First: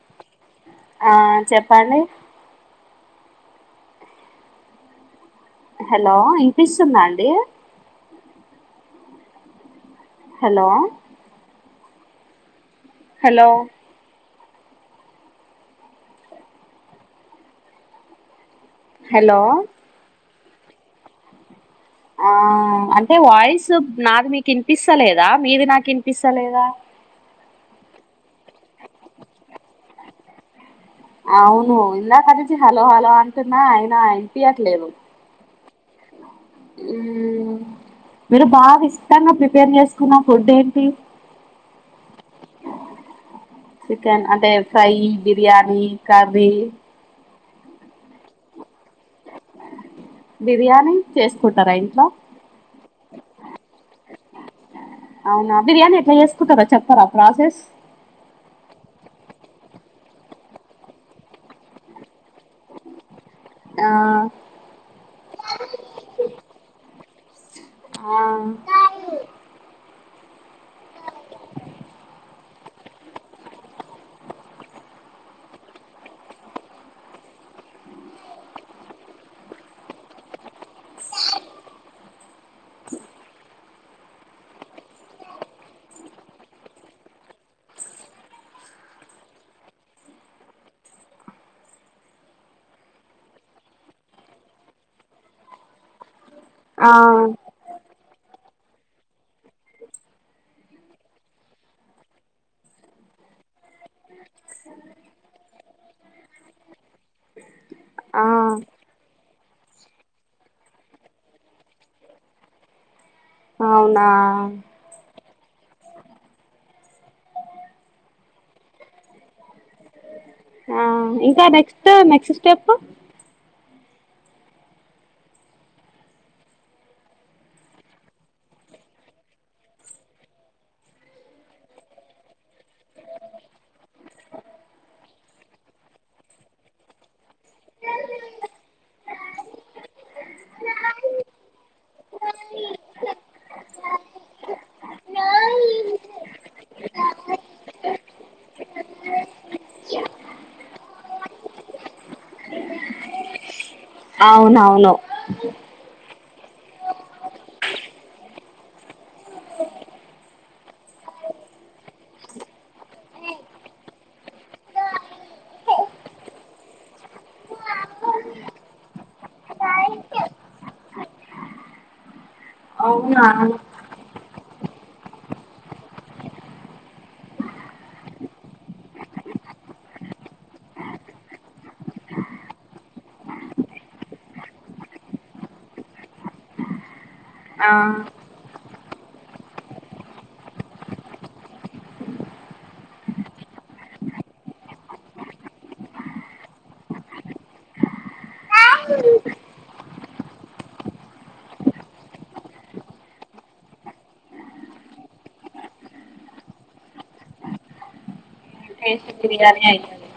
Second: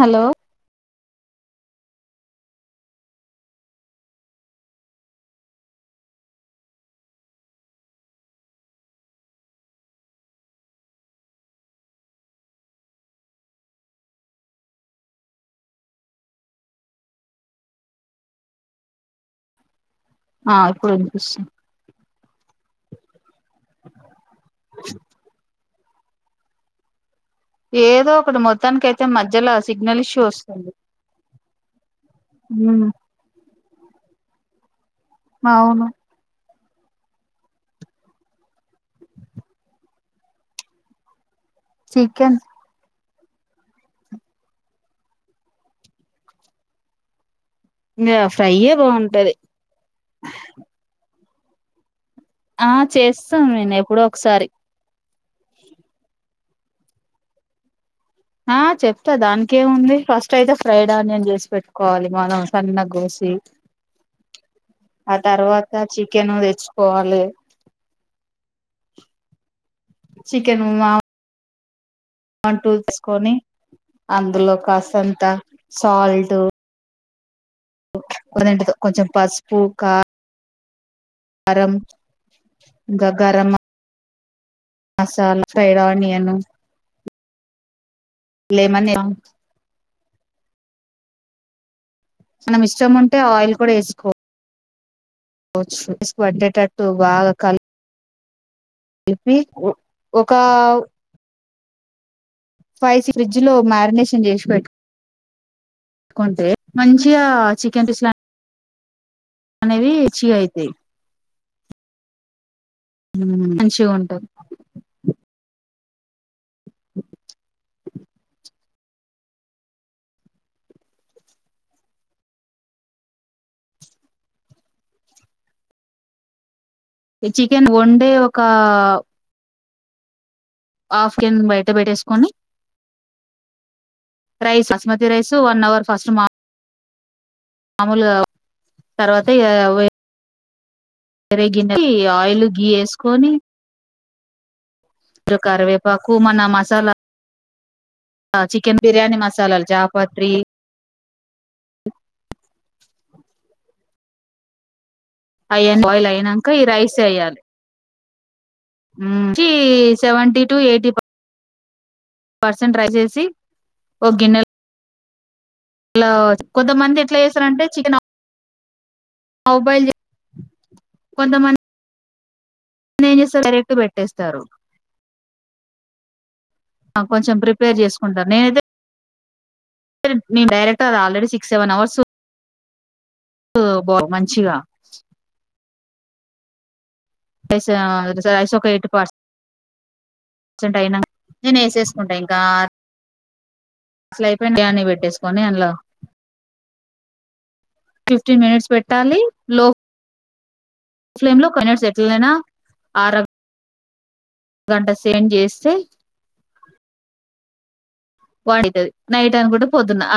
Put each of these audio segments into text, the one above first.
Hello ఆ చెప్పండి hello ఇనిపిస్తుందా అండి హలో హలో హలో ఆ ఇప్పుడు వినిపిస్తుంది ఆ అంటే వాయిస్ నాకు మీకి ఇనిపిస్తలేదా మీది నాకు వినిపిస్తా లేదా ఏదో ఒకటి మొత్తానికి అయితే మధ్యల సిగ్నల్ ఇష్యూ వస్తుంది అవును ఇందాకనుంచి ఉమ్ హలో హలో అంటున్నా ఆయన ఇనిపియ్యట్లేదు అవును మ్మ్. మీరు బాగా ఇష్టంగా ప్రిపేర్ చేసుకున్న ఫుడ్ ఏంటి చికెన్ చికెన్ అంటే ఫ్రై బిర్యానీ కర్రీ ఇంగ ఫ్రైయే బాగుంటది బిర్యానీ చేసుకుంటరా ఇంట్లో ఆ చేస్తాను నేను ఎప్పుడో ఒకసారి అవునా బిర్యానీ ఎట్లా చేసుకుతారో చెప్పారా ప్రాసెస్ ఆ చెప్తా దానినికెముంది ఫస్ట్ అయితే ఫ్రైడ్ ఆనియన్ చేసి పెట్టుకోవాలి మనం సన్న కోసి ఆ ఆ తర్వాత చికెన్ తెచ్చుకోవాలి ఆ చికెను మా ఆంటు తీసుకొని అందులో కాసంత సాల్టు కోదంట కొంచెం పసుపు కా కారం ఇంగ గరం మ మసాలా ఫ్రైడ్ ఆనియను లేమన మనం ఇష్టం ఉంటే ఆయిల్ కూడా ఎసుకో కొచ్చు ఫేస్ పండేటట్టు ఆ బాగా కల్ ఇప్పి ఒ ఒకా ఫైసీ ఫ్రిడ్జ్ లో మ్యారినేషన్ చేసి పెట్టు కుంటే మంచిగా చికెన్ డిస్లా ఆ అనేవి [unintelligible] మంచిగా అవునా ఉంటవ్ ఆ ఇంకా నెక్స్ట్ నెక్స్ట్ స్టెప్ చికెన్ ఒండే ఒక ఆఫ్ [unintelligible] బయట పెట్టేసుకొని rice basmati rice one hour first మా మామూలుగా తర్వాత వేరే గిన్నెకి ఆయిల్ గీ వేసుకొని కరివేపాకు మన మసాలా చికెన్ బిర్యానీ మసాలాలు చాపాత్రి అవునవును అయ్యా బాయిల్ అయనాక ఈ రైస్ ఎయ్యాలి [unintelligible] సెవెంటీ టు ఎయిటీ ప పర్సెంట్ ట్రై రైస్ ఏసిసి ఒక గిన్నె లొ కొంతమంది ఎట్లా చేస్తారంటే చికెన్ [unintelligible] కొంతమంది అవునా ఏంచేస్తారు డైరక్ట్ పెట్టేస్తారు కొంచెం ప్రిపేర్ చేసుకుంటారు నేనైతే నేను డైరెక్ట్ అది ఆల్రెడీ సిక్స్ సెవెన్ అవర్స్ బా మంచిగా [unintelligible] ఆ [unintelligible] నేను వేసేసుకుంటా ఇంకా అసలైపోయి డియానీ పెట్టేసుకొని అందులో ఫిఫ్టీన్ మినిట్స్ పెట్టాలి లో [unintelligible] లో [unintelligible] అయినా ఆర గంట సేండ్ చేస్తే వాడిది టేస్ట్ నైట్ బిర్యానీ అనుకుంట పొద్దున్న అయితది అ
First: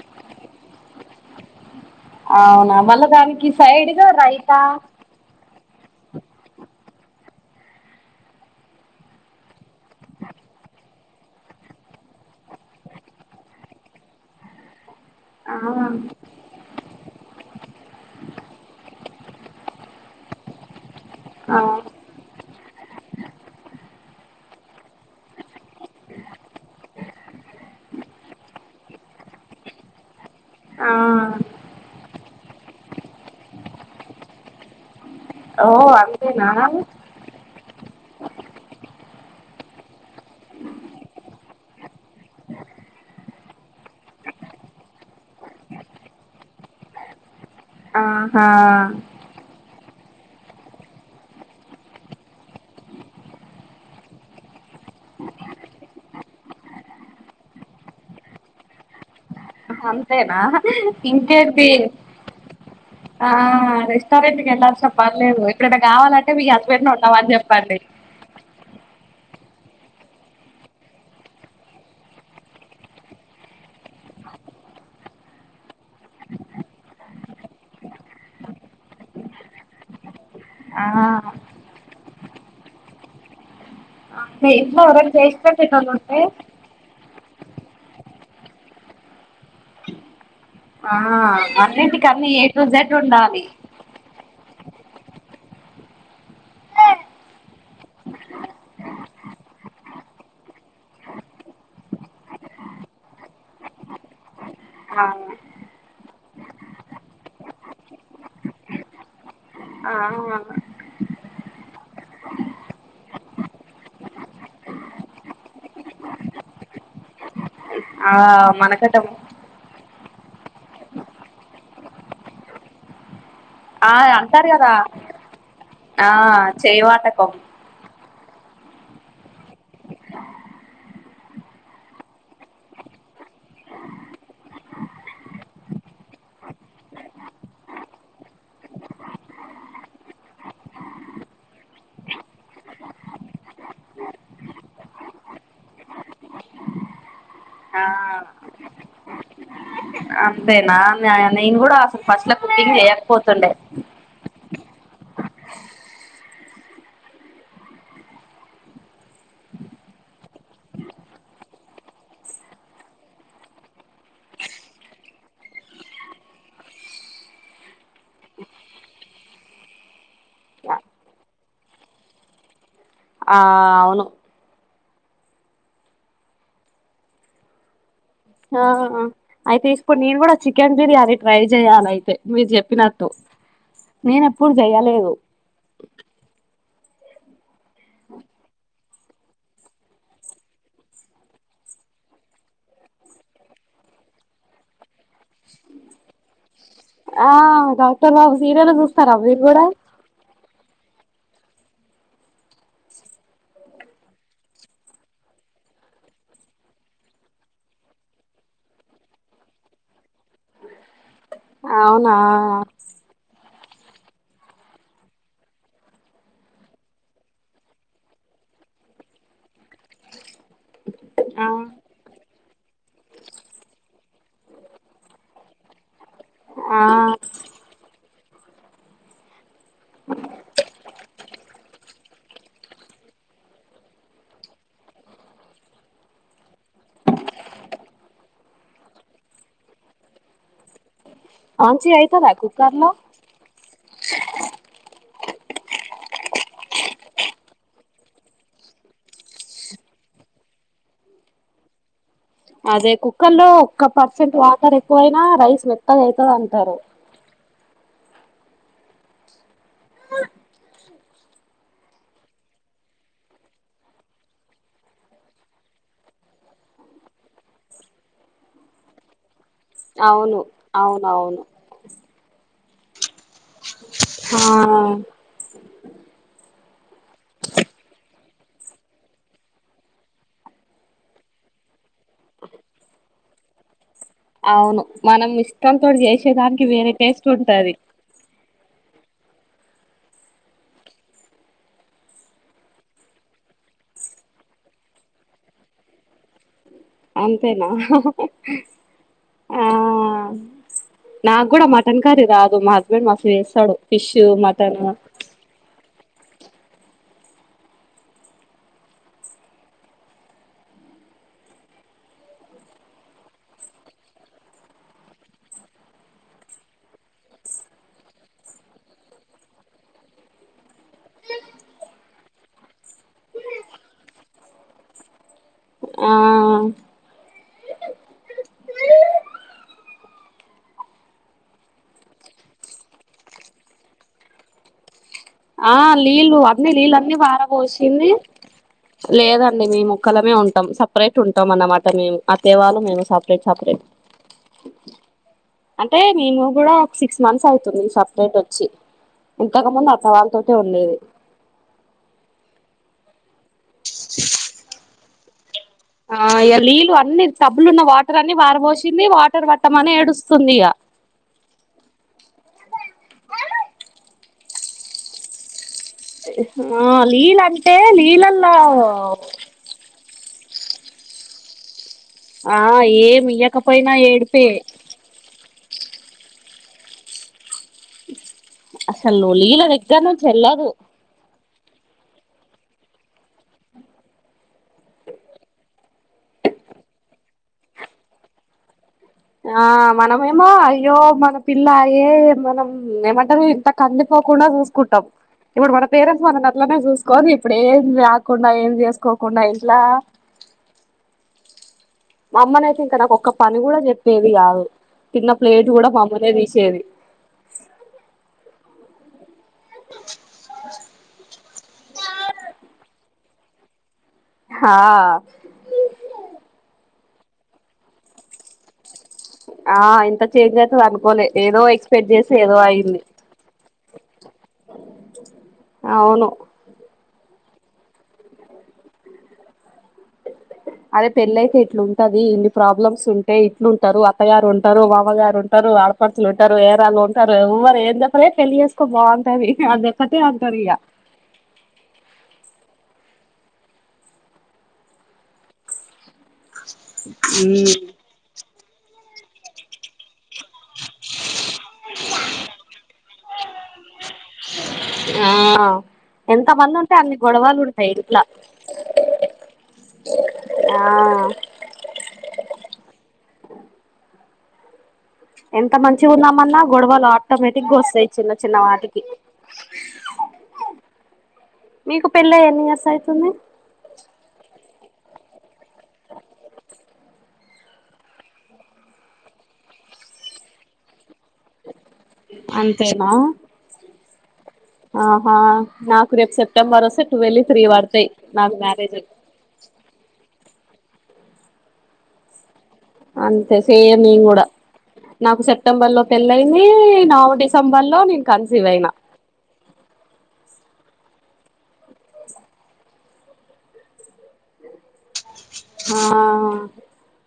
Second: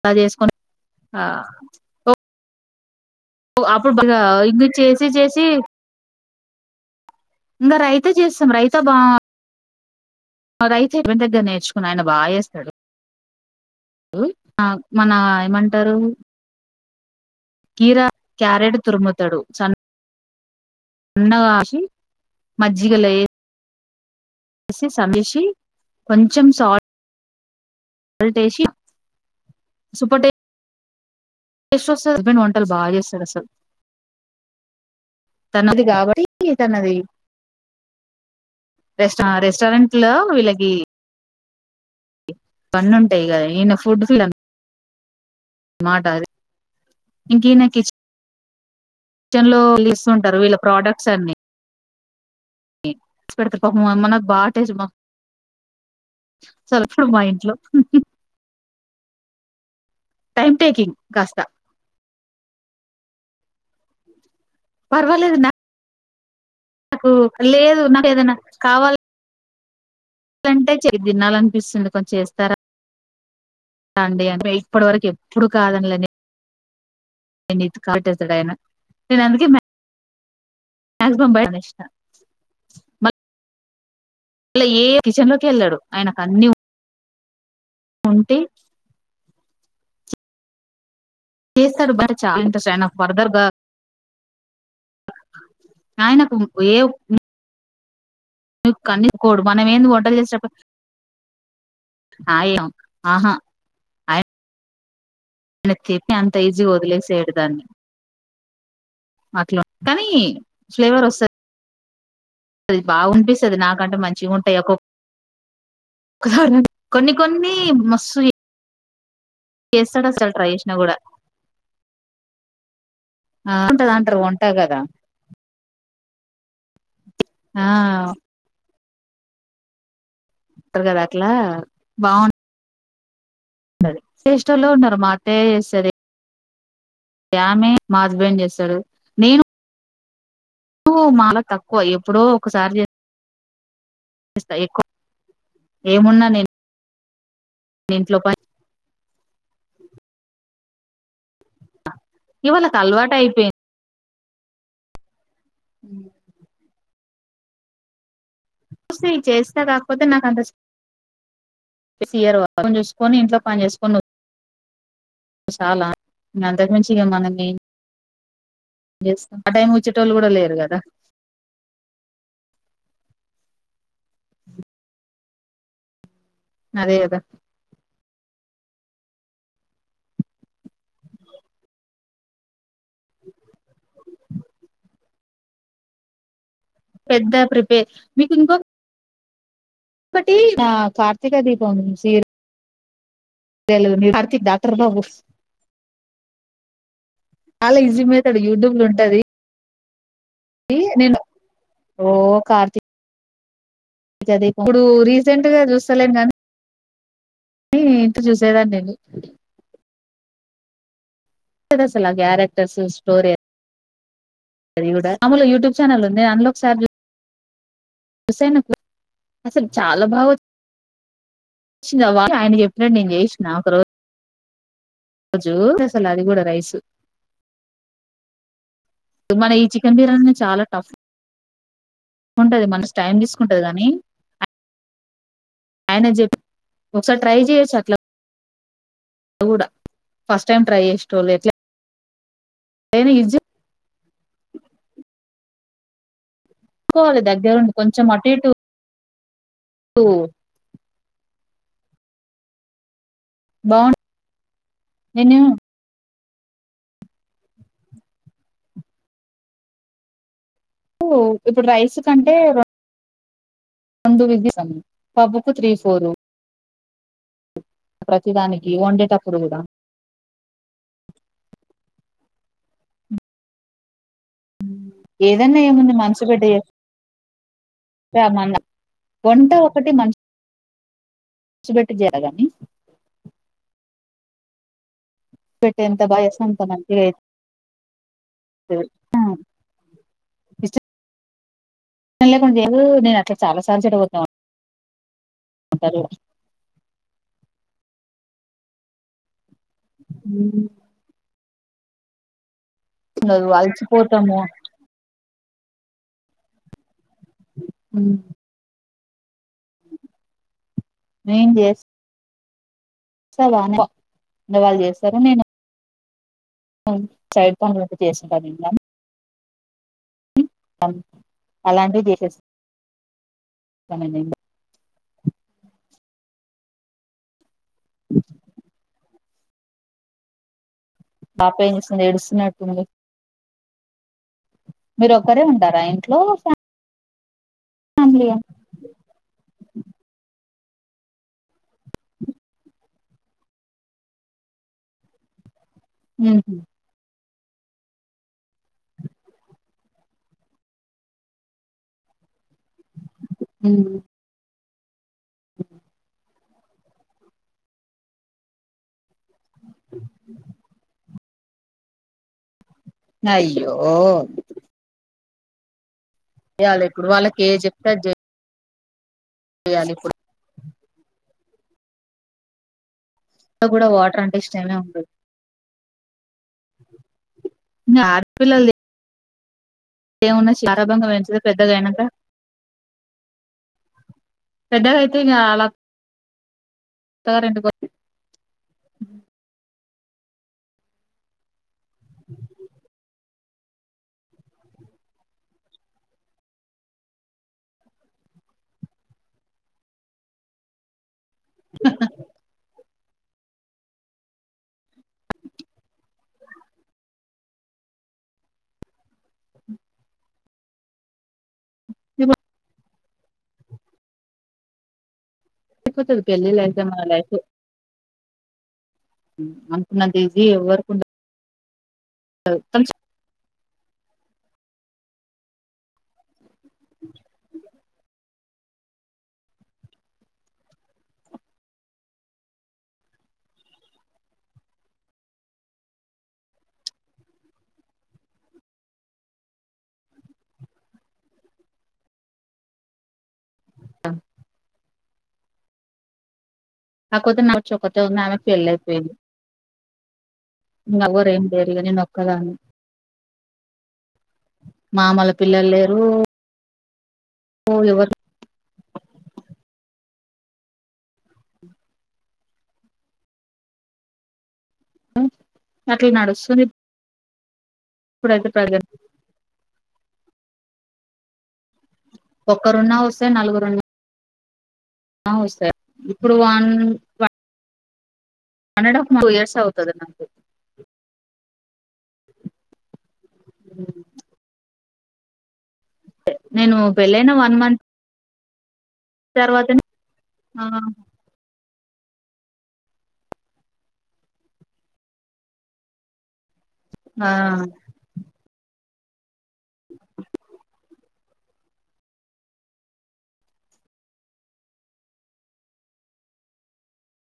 అలా చేసుకని ఆ అవునా మళ్ళ దానికి సైడ్ అప్పుడు గా రైతా [unintelligible] చేసి చేసి ఇంకా రైత చేస్తాం రైత బా [unintelligible] దగ్గర నేర్చుకుని ఆయన బాగా చేస్తాడు మన ఆ ఏమంటారు కీరా క్యారెట్ తురుముతాడు [unintelligible] ఆ అన్నగాసి మజ్జిగల [unintelligible] సర్దేసి కొంచెం సాల్ట్ టే [unintelligible] సూపర్ టే ఆ నా హస్బెండ్ వంటలు బాగ చేస్తాడు అసల్ ఓ తనది అంతేనా కాబట్టి తనది రెస్టారెంట్ లో వీళ్ళకి పన్ను ఉంటాయి కదా నేను ఫుడ్ ఫిల్ మాట ఇంకీనే ఆహా వుంటారు వీళ్ళ ప్రోడక్ట్స్ అన్ని పెడతే [unintelligible] నాకు బాగా టేస్ట్ సారి వచ్చి చూడు మా ఇంట్లో అంతేనా టైం టేకింగ్ కాస్త ఇంకేంటి ఆ రెస్టారెంట్ ఎళా చెప్పాలి పర్వాలేదు నేను. ఎప్పుడన్నా కావాలంటే మీ హస్బెండ్ నాకు ఉండమని చెప్పండి. లేదు నాకు ఇది తినాలనిపిస్తుంది కొం చేస్తారా అండి అంటే ఇప్పటి వరకు ఎప్పుడు కాదనలేదు నే [unintelligible] ఆయనా నేను అందుకే మ్యా ఆ మ్యాక్సిమమ్ బయట తెచ్చినా మ ఇంట్లో ఎవరైనా చేసి వెళ్ళాడు పెట్టెటోళ్ళు ఉంటే. ఆయనకు అన్ని ఉంటే ఆ చేస్తరు అన్నింటికి బయట అన్ని చాన ఏ టు జెడ్ ఉండాలి ఇంట్రెస్ట్. ఆయనకు ఏ కనీక్కోడు మనం ఏంది వంటలు చేసేటప్పుడు ఆయో ఆహా అయి ఆ ఆయన చట్నీ అంత ఈజీగా వదిలేసయడు దాన్ని. అట్లా ఆ కానీ ఫ్లేవర్ వస్తది. అది బాగుఅనిసిస్తది నాకంటే మంచిగా ఉంటయి ఒక్కొ ఒక్కసారా కొన్ని కొన్ని ఆ మనకట్టం. కేసడసెల్ ట్రై చేశిన కూడ. ఆ [inaudible] అంటారు కదా వంటగదా ఆ చేయవాట ఆ ఉంటరు కదా అట్లా బావుం టది చేశేటోల్లు ఎవరు ఉన్నరు మా అత్తయ్యే చేస్తది. ఆమే, మా హస్బెండ్ చేస్తడు. నేను [inaudible] లా తక్కువ ఎప్పుడో ఒకసారి చే పిస్తా ఎక్కువ ఏమున్నా నేను ఆ ఇంట్లో పని అంతేనా ఆ నేను కూడా అసలు ఫస్ట్ల ఇగ కుకింగ్ వాళ్ళకి అలవాటు అయిపోయింది చేయకపోతుండే. [inaudible] చూసి చేస్తా కాక్పోతే నాకు అంతా పెస్సియరు [inaudible] చూసుకొని ఇంట్లో పని చేసుకోని వ సాలా ఇగ అంతకు మించి ఇగ మనం ఎం చేస్తాం ఆ టైం వచ్చేటోళ్ళు కూడా లేరు కదా. ఆ అవును అదే కదా. ఆ అయి తీసుకుని నేను కూడా చికెన్ బిర్యానీ ట్రై చెయ్యాలయితే. మీరు చెప్పిన ట్టు నేను ఎప్పుడు చేయలేదు. పెద్ద ప్రిపేర్ మీకు ఇంకో ఒకటి ఆ కార్తీక దీపం సీరీ యలు కార్తీక్ డాక్టర్ బాబు. అవు చాలా easy doctor Babu method serial చూస్తరా మీరు కూడా. ఇ నేను ఓ కార్తి దీపం ఇప్పుడు రీసెంట్ గా చూస్తలేం కానీ. నీ ఇంత చూసేదాన్ని నేను. అసల అవునా క్యారెక్టర్స్ స్టోరి ఆ అది కూడా మాములుగా యూట్యూబ్ ఛానల్ ఉంది అందులో ఒక సారి చూసాను అసలు చాలా బాగా వ చ్ ఆయన చెప్పినట్డు నేను చేయిసిన ఒకరోజు ఒక రోజు అసల్ అది కూడ రైస్ ఆ మన ఈ చికెన్ బిర్యానీ చాలా టఫ్ ఉంటది మన టైం తీసుకుంటది కాని అయనే చెప్ ఒక సారి ట్రై జయేచ్చ అట్లా అట్ల కూడ ఫస్ట్ టైమ్ ట్రై చేసా ఆంచి అయితదా కుక్కర్ లో ఇది చూసూకోవాలి దగ్గరుండి కొంచెం అటు ఇటు టు అదే కుక్కర్ లో ఒక్క బాగుం పర్సెంట్ వాటర్ ఎక్కువ అయినా నేను రైస్ మెత్తగా అయితది అంటారు ఇప్పుడు రైస్ కంటే అందు విదిదం పబ్బుకు త్రీ ఫోరు ప్రతిదానికి వండేటప్పుడు కూడ అవును అవునవును ఆ ఏదన్నా ఏముంది మనసు పెట్టి రమన్నా వంట ఒకటి మంచి మనసు పెట్టి చేయ గాని అవును మనం పెట్టి ఇష్టంతో ఎంత బాగా చేస్తే అంత చేసేదానికి వేరే టేస్ట్ ఉంటది అ ఇష్టం అ ఇష్టం లేకుండా లేదు నేను అట్ల చాలా సార్లు చెడగొట్టిన అంటారు అంతేనా ఆ ఉమ్ నాకు కూడ మటన్ కర్రీ రాదు మా హస్బెండ్ మస్త్ ఉండదు చేస్తడు ఫిష్ అలసిపోతాము మటన్ మ్ నేన్ చేస్ వానే వాళ్లు చేస్తారు నేను సైడ్ పనులు ఉంటే చేసుకుంటా అలాంటివి చేసేస్తా ఆ పాప ఏం చేస్తుంది ఎడుస్తున్నట్టుంది మీరు ఒకరే ఉంటరా ఇంట్లో పోసింది ఫ్యామిలీ లేదండి మీమోక్కలమే ఉంట సపరేట్ ఉంటం అన్నమాట మేము అత్తయ్య వాళ్లు మేము సపరేట్ సపరేట్ అంటే మేము కూడ సిక్స్ మంత్స్ అవుతుంది సపరేట్ వచ్చి ఇంతకు ముందు అత్తమ వాళ్ళ తొటే ఉండేది మ్ ఆ ఇ నీళ్ళ అన్ని టబ్బులున్న వాటర్ అన్ని పార పోసింది వాటర్ పట్టమని ఏడుస్తుంది ఇక అయ్యో చేయాలి ఆ ఇప్పుడు లీల వాళ్ళకి ఏ అంటే చెప్తే అది లీలల్లో చేయాలి ఇప్పుడు ఆ కూడా ఏమియ్యకపోయినా వాటర్ అంటే ఏడిపే ఇష్టమే ఉండదు నార్ అసలు లీలలె ఏమున్నా శి గారాబంగా పెంచుతే పెద్దగైనంక పెద్దగైతే ఇంగ అలక్ త రెండు కో ఆ మనమేమో అయ్యో మన పిల్లాయే మనం ఏమంటరు ఇంత కందిపొప్ కూడా కూసుకుంటం ఇప్పుడు మన పేరెంట్స్ మనల్ని అట్లనే చూసుకోనీ ఇప్పుడు ఏం రాకుండా ఏం చేసుకోకుండా ఇంట్లా అ మా అమ్మనైతే ఇంకా నాకొక్క పని కూడా చెప్పేది కాదు తిన్న ప్లేట్ గుడ మా అమ్మనే తీసేది ఇ హా ఐపోతది పెళ్లి అయితే మన లైఫు ఆ ఇంత ఈజీ చేంజ్ అసలు ఎవరికి ఉండదు అనుకోలే, ఏదో ఎక్స్పెక్ట్ చేస్తే, ఏదో అయింది. అవును అదే పెళ్లయితే ఇట్లుంటది, ఇన్ని ప్రాబ్లమ్స్ ఉంటయ్ ఇట్లుంటరు, అత్తగారు ఉంటరు, మామగారు ఉంటరు. ఆడపడుచులు ఉంటరు, ఏరాళ్ళు ఉంటరు, ఎవ్వరు ఏం చెప్పలే పెళ్ళలి చేసుకో బాగుంటది అదొక్కటే అంటరు ఇగ ఆ కాకపోతే నా చొకతే ఉంది, ఆమెకి పెళ్లైపోయింది. నగోరెం చేయరిగా నేనొక్కదాన్నే ఆ ఎంత మంది ఉంటే అన్ని గొడవలు ఓ ఉంటయి ఎవరు ఇంట్ల ఆ ఎంత మంచిగ అట్లా ఉందామన్నా నడుస్తుంది గొడవలు ఆటోమేటిక్గా వస్తయి చిన్న ఇప్పుడైతే చిన్న ప్రజెంట్ వాటికి మీకు పెళ్లై ఎన్ని ఇయర్స్ ఒక్కరున్నా ఐతుంది? అవు సార్ ఇప్పుడు వాన్ వ వన్ అన్ అండ్ హఫ్ టూ ఇయర్స్ అవుతది నాకు అంతేనా ఉమ్ ఆహా నాకు రేపు నేను సెప్టెంబర్ వస్తే టు వెళ్ళి త్రీ పడతయి నాకు మ్యారేజ్. తర్వాత ఆ అంతే సేమ్ నేను గుడ నాకు సెప్టెంబర్ లో పెళ్ళయి నీ ఆ నాగు డిసెంబర్ ల నేను కన్సీవ్ అయినా చూస ఆ